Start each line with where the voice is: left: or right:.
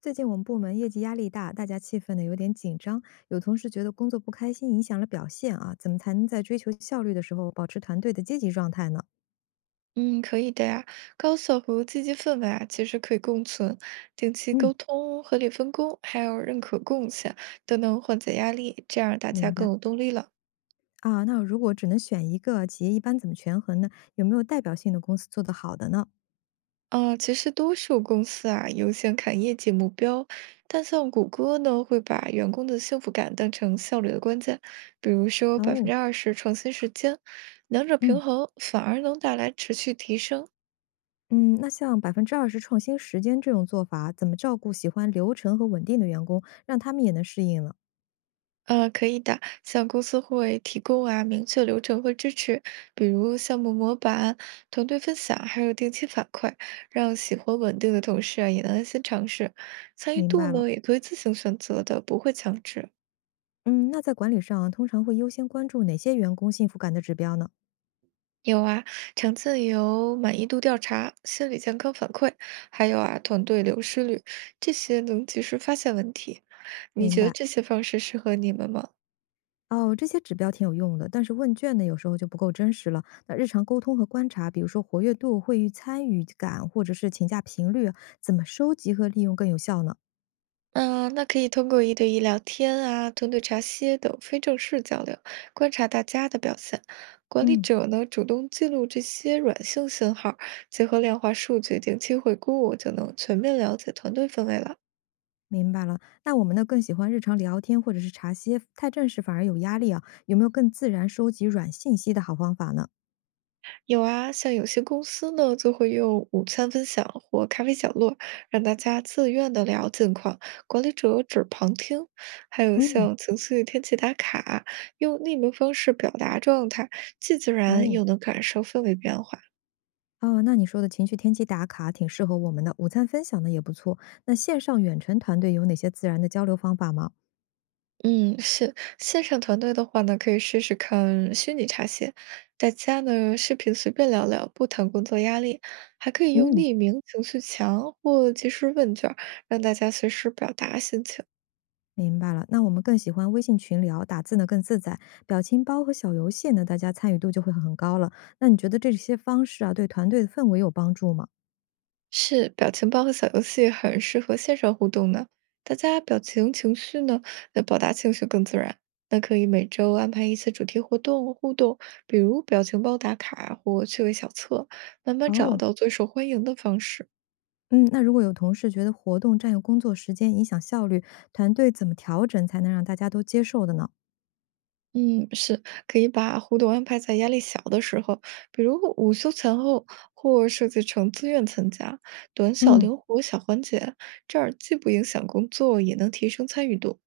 left: 最近我们部门业绩压力大，大家气氛呢有点紧张，有同事觉得工作不开心影响了表现啊，怎么才能在追求效率的时候保持团队的积极状态呢？
right: 嗯，可以的呀。高效和积极氛围啊，其实可以共存。定期
left: 嗯，
right: 沟通、合理分工，还有认可贡献，都能缓解压力，这样大家
left: 明
right: 更
left: 白
right: 有动力了。
left: 啊。那如果只能选一个，企业一般怎么权衡呢？有没有代表性的公司做得好的呢？
right: 嗯，其实多数公司啊，优先看业绩目标，但像谷歌呢，会把员工的幸福感当成效率的关键，比如说百
left: 哦，
right: 分之二十创新时间，两者平
left: 嗯
right: 衡反而能带来持续提升。
left: 嗯，那像20%创新时间这种做法，怎么照顾喜欢流程和稳定的员工，让他们也能适应呢？
right: 可以的，像公司会提供啊明确流程和支持，比如项目模板、团队分享，还有定期反馈，让喜欢稳定的同事啊也能安心尝试。参与
left: 明
right: 度
left: 白了。
right: 呢也可以自行选择的，不会强制。
left: 嗯，那在管理上通常会优先关注哪些员工幸福感的指标呢？
right: 有啊，常见有满意度调查、心理健康反馈，还有啊团队流失率，这些能及时发现问题。你
left: 明
right: 觉得
left: 白。
right: 这些方式适合你们吗？
left: 哦，这些指标挺有用的，但是问卷呢，有时候就不够真实了。那日常沟通和观察，比如说活跃度、会议参与感，或者是请假频率，怎么收集和利用更有效呢？
right: 嗯，那可以通过一对一聊天啊、团队茶歇等非正式交流，观察大家的表现。管理
left: 嗯，
right: 者呢，主动记录这些软性信号，结合量化数据定期回顾，就能全面了解团队氛围了。
left: 明白了。那我们呢，更喜欢日常聊天或者是茶歇，太正式反而有压力啊。有没有更自然收集软信息的好方法呢？
right: 有啊，像有些公司呢，就会用午餐分享或咖啡角落，让大家自愿的聊近况，管理者只旁听。还有
left: 嗯，
right: 像情绪天气打卡，用匿名方式表达状态，既自然
left: 哦。
right: 又能感受氛围变化。
left: 哦，那你说的情绪天气打卡挺适合我们的，午餐分享的也不错。那线上远程团队有哪些自然的交流方法吗？
right: 嗯，是。线上团队的话呢，可以试试看虚拟茶歇，大家呢视频随便聊聊，不谈工作压力，还可以用
left: 嗯，
right: 匿名、情绪墙或即时问卷儿，让大家随时表达心情。
left: 明白了，那我们更喜欢微信群聊，打字呢更自在，表情包和小游戏呢，大家参与度就会很高了。那你觉得这些方式啊，对团队的氛围有帮助吗？
right: 是，表情包和小游戏很适合线上互动呢。大家表情、情绪呢，那表达情绪更自然。那可以每周安排一次主题活动互动，比如表情包打卡或趣味小测，慢慢找
left: 哦，
right: 到最受欢迎的方式。
left: 嗯，那如果有同事觉得活动占用工作时间，影响效率，团队怎么调整才能让大家都接受的呢？
right: 嗯，是，可以把互动安排在压力小的时候，比如午休前后，或设计成自愿参加，短小
left: 嗯，
right: 灵活小环节，这儿既不影响工作，也能提升参与度。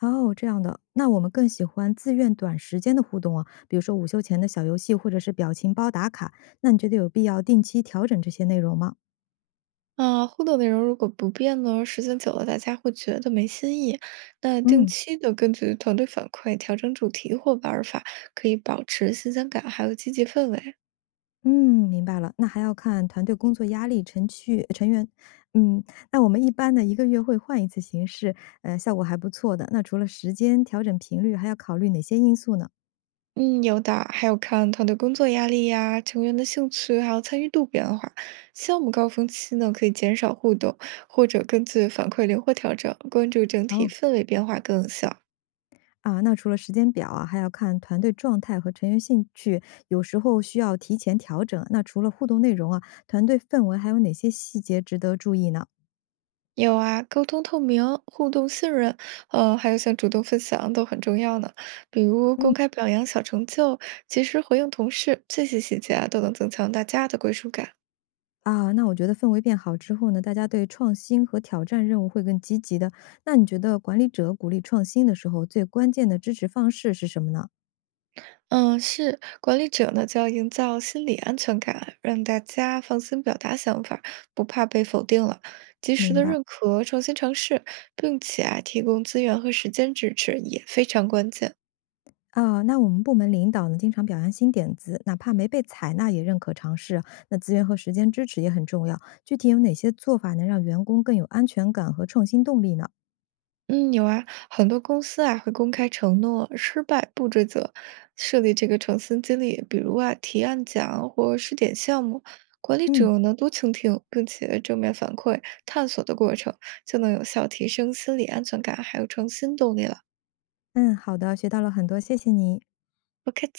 left: 哦，这样的，那我们更喜欢自愿短时间的互动啊，比如说午休前的小游戏，或者是表情包打卡。那你觉得有必要定期调整这些内容吗？
right: 啊，互动内容如果不变呢，时间久了大家会觉得没新意。那定
left: 嗯。
right: 期的根据团队反馈调整主题或玩儿法，可以保持新鲜感，还有积极氛围。
left: 嗯，明白了，那还要看团队工作压力、程序成员，嗯，那我们一般呢一个月会换一次形式，效果还不错的。那除了时间调整频率，还要考虑哪些因素呢？
right: 嗯，有的，还有看团队工作压力呀、成员的兴趣，还有参与度变化。项目高峰期呢，可以减少互动，或者根据反馈灵活调整，关注整体
left: 哦，
right: 氛围变化更有效。
left: 啊，那除了时间表啊，还要看团队状态和成员兴趣，有时候需要提前调整。那除了互动内容啊，团队氛围还有哪些细节值得注意呢？
right: 有啊，沟通透明、互动信任，还有像主动分享都很重要呢。比如公
left: 嗯
right: 开表扬小成就，及时回应同事，这些细节啊，都能增强大家的归属感。
left: 啊，那我觉得氛围变好之后呢，大家对创新和挑战任务会更积极的。那你觉得管理者鼓励创新的时候，最关键的支持方式是什么呢？
right: 嗯，是管理者呢，就要营造心理安全感，让大家放心表达想法儿不怕被否定了。及时
left: 明
right: 的
left: 白。
right: 认可，重新尝试，并且啊，提供资源和时间支持也非常关键。
left: 啊，那我们部门领导呢，经常表扬新点子，哪怕没被采纳也认可尝试啊。那资源和时间支持也很重要。具体有哪些做法能让员工更有安全感和创新动力呢？
right: 嗯，有啊，很多公司啊会公开承诺，失败不追责，设立这个诚新激励，比如啊提案奖或试点项目。管理
left: 嗯
right: 者呢多倾听，并且正面反馈探索的过程，就能有效提升心理安全感，还有创新动力了。
left: 嗯，好的，学到了很多，谢谢你。
right: 不客气。